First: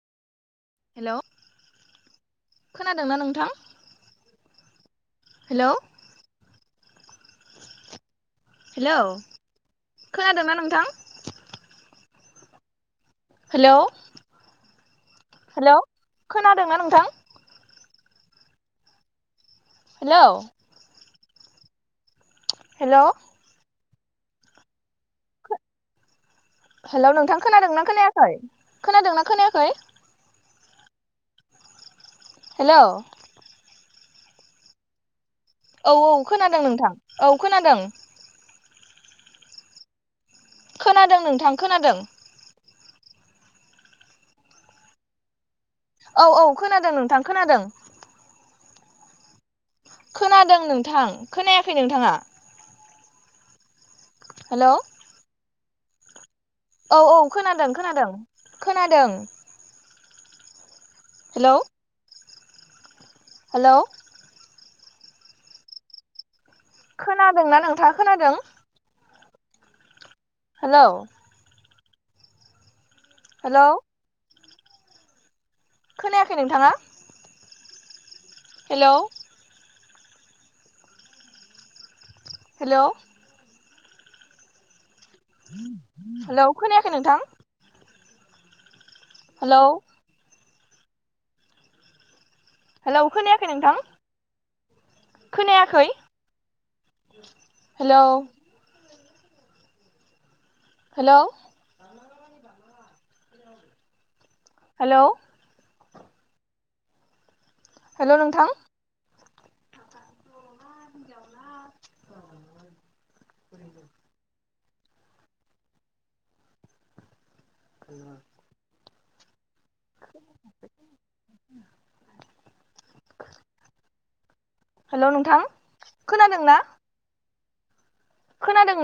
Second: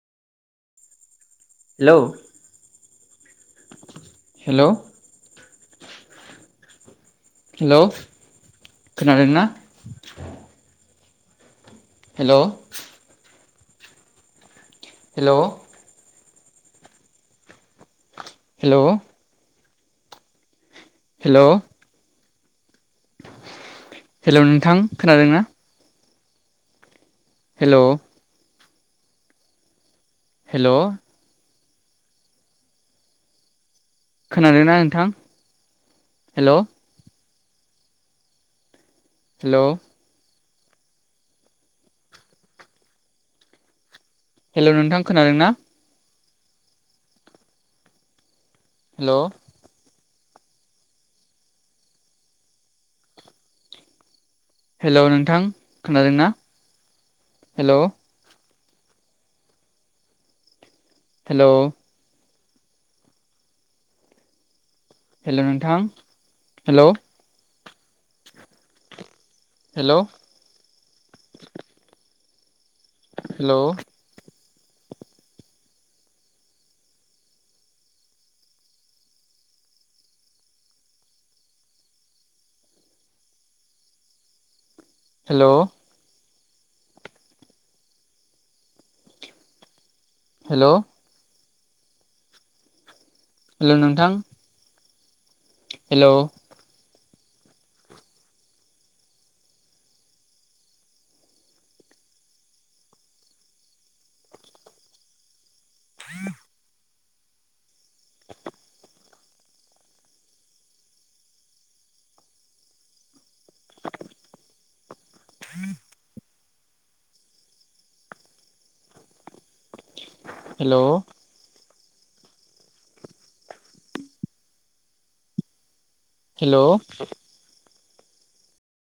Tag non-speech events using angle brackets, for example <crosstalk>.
हेल' हेलौ खोनादोंना नोंथां हेल' हेलौ हेल' हेलौ खोनादोंना खोनादोंना नोंथां। हेलौ हेलौ हेलौ हेल' खोनादोंना नोंथां। Hello hello hello hello hello नोंथां खोनादों ना? हेलौ नोंथां खोनादों हेलौ ना खोनायाखै खोनादोंना खोनायाखै? हेल हेलौ खोनादों ना नोंथां औ-औ हेलौ खोनादों नोंथां औ खोनादों। हेल' खोनादों नोंथां खोनादों। हेल' नोंथां खोनादों ना? औ औ खोनादों नोंथां खोनादों। हेल' खोनादों नोंथां खोनायाखै नोंथाङा? हेलौ हेलौ नोंथां खोनादों ना? औ औ खोनादों खोनादों खोनादों। हेल' हेलौ हेलौ हेल' नोंथां हेल' खोनादों ना नोंथाङा खोनादों? हेल' हेलौ हेल' हेलौ खोनायाखै नोंथाङा? हेलौ हेलौ हेलौ हेलौ खोनायाखै नोंथां? हेलौ हेलौ हेलौ खोनायाखै नोंथां? खोनायाखै hello hello hello hello hello नोंथां <inaudible> <unintelligible> हेलौ हेलौ नोंथां खोनादोंना हेल' खोनादों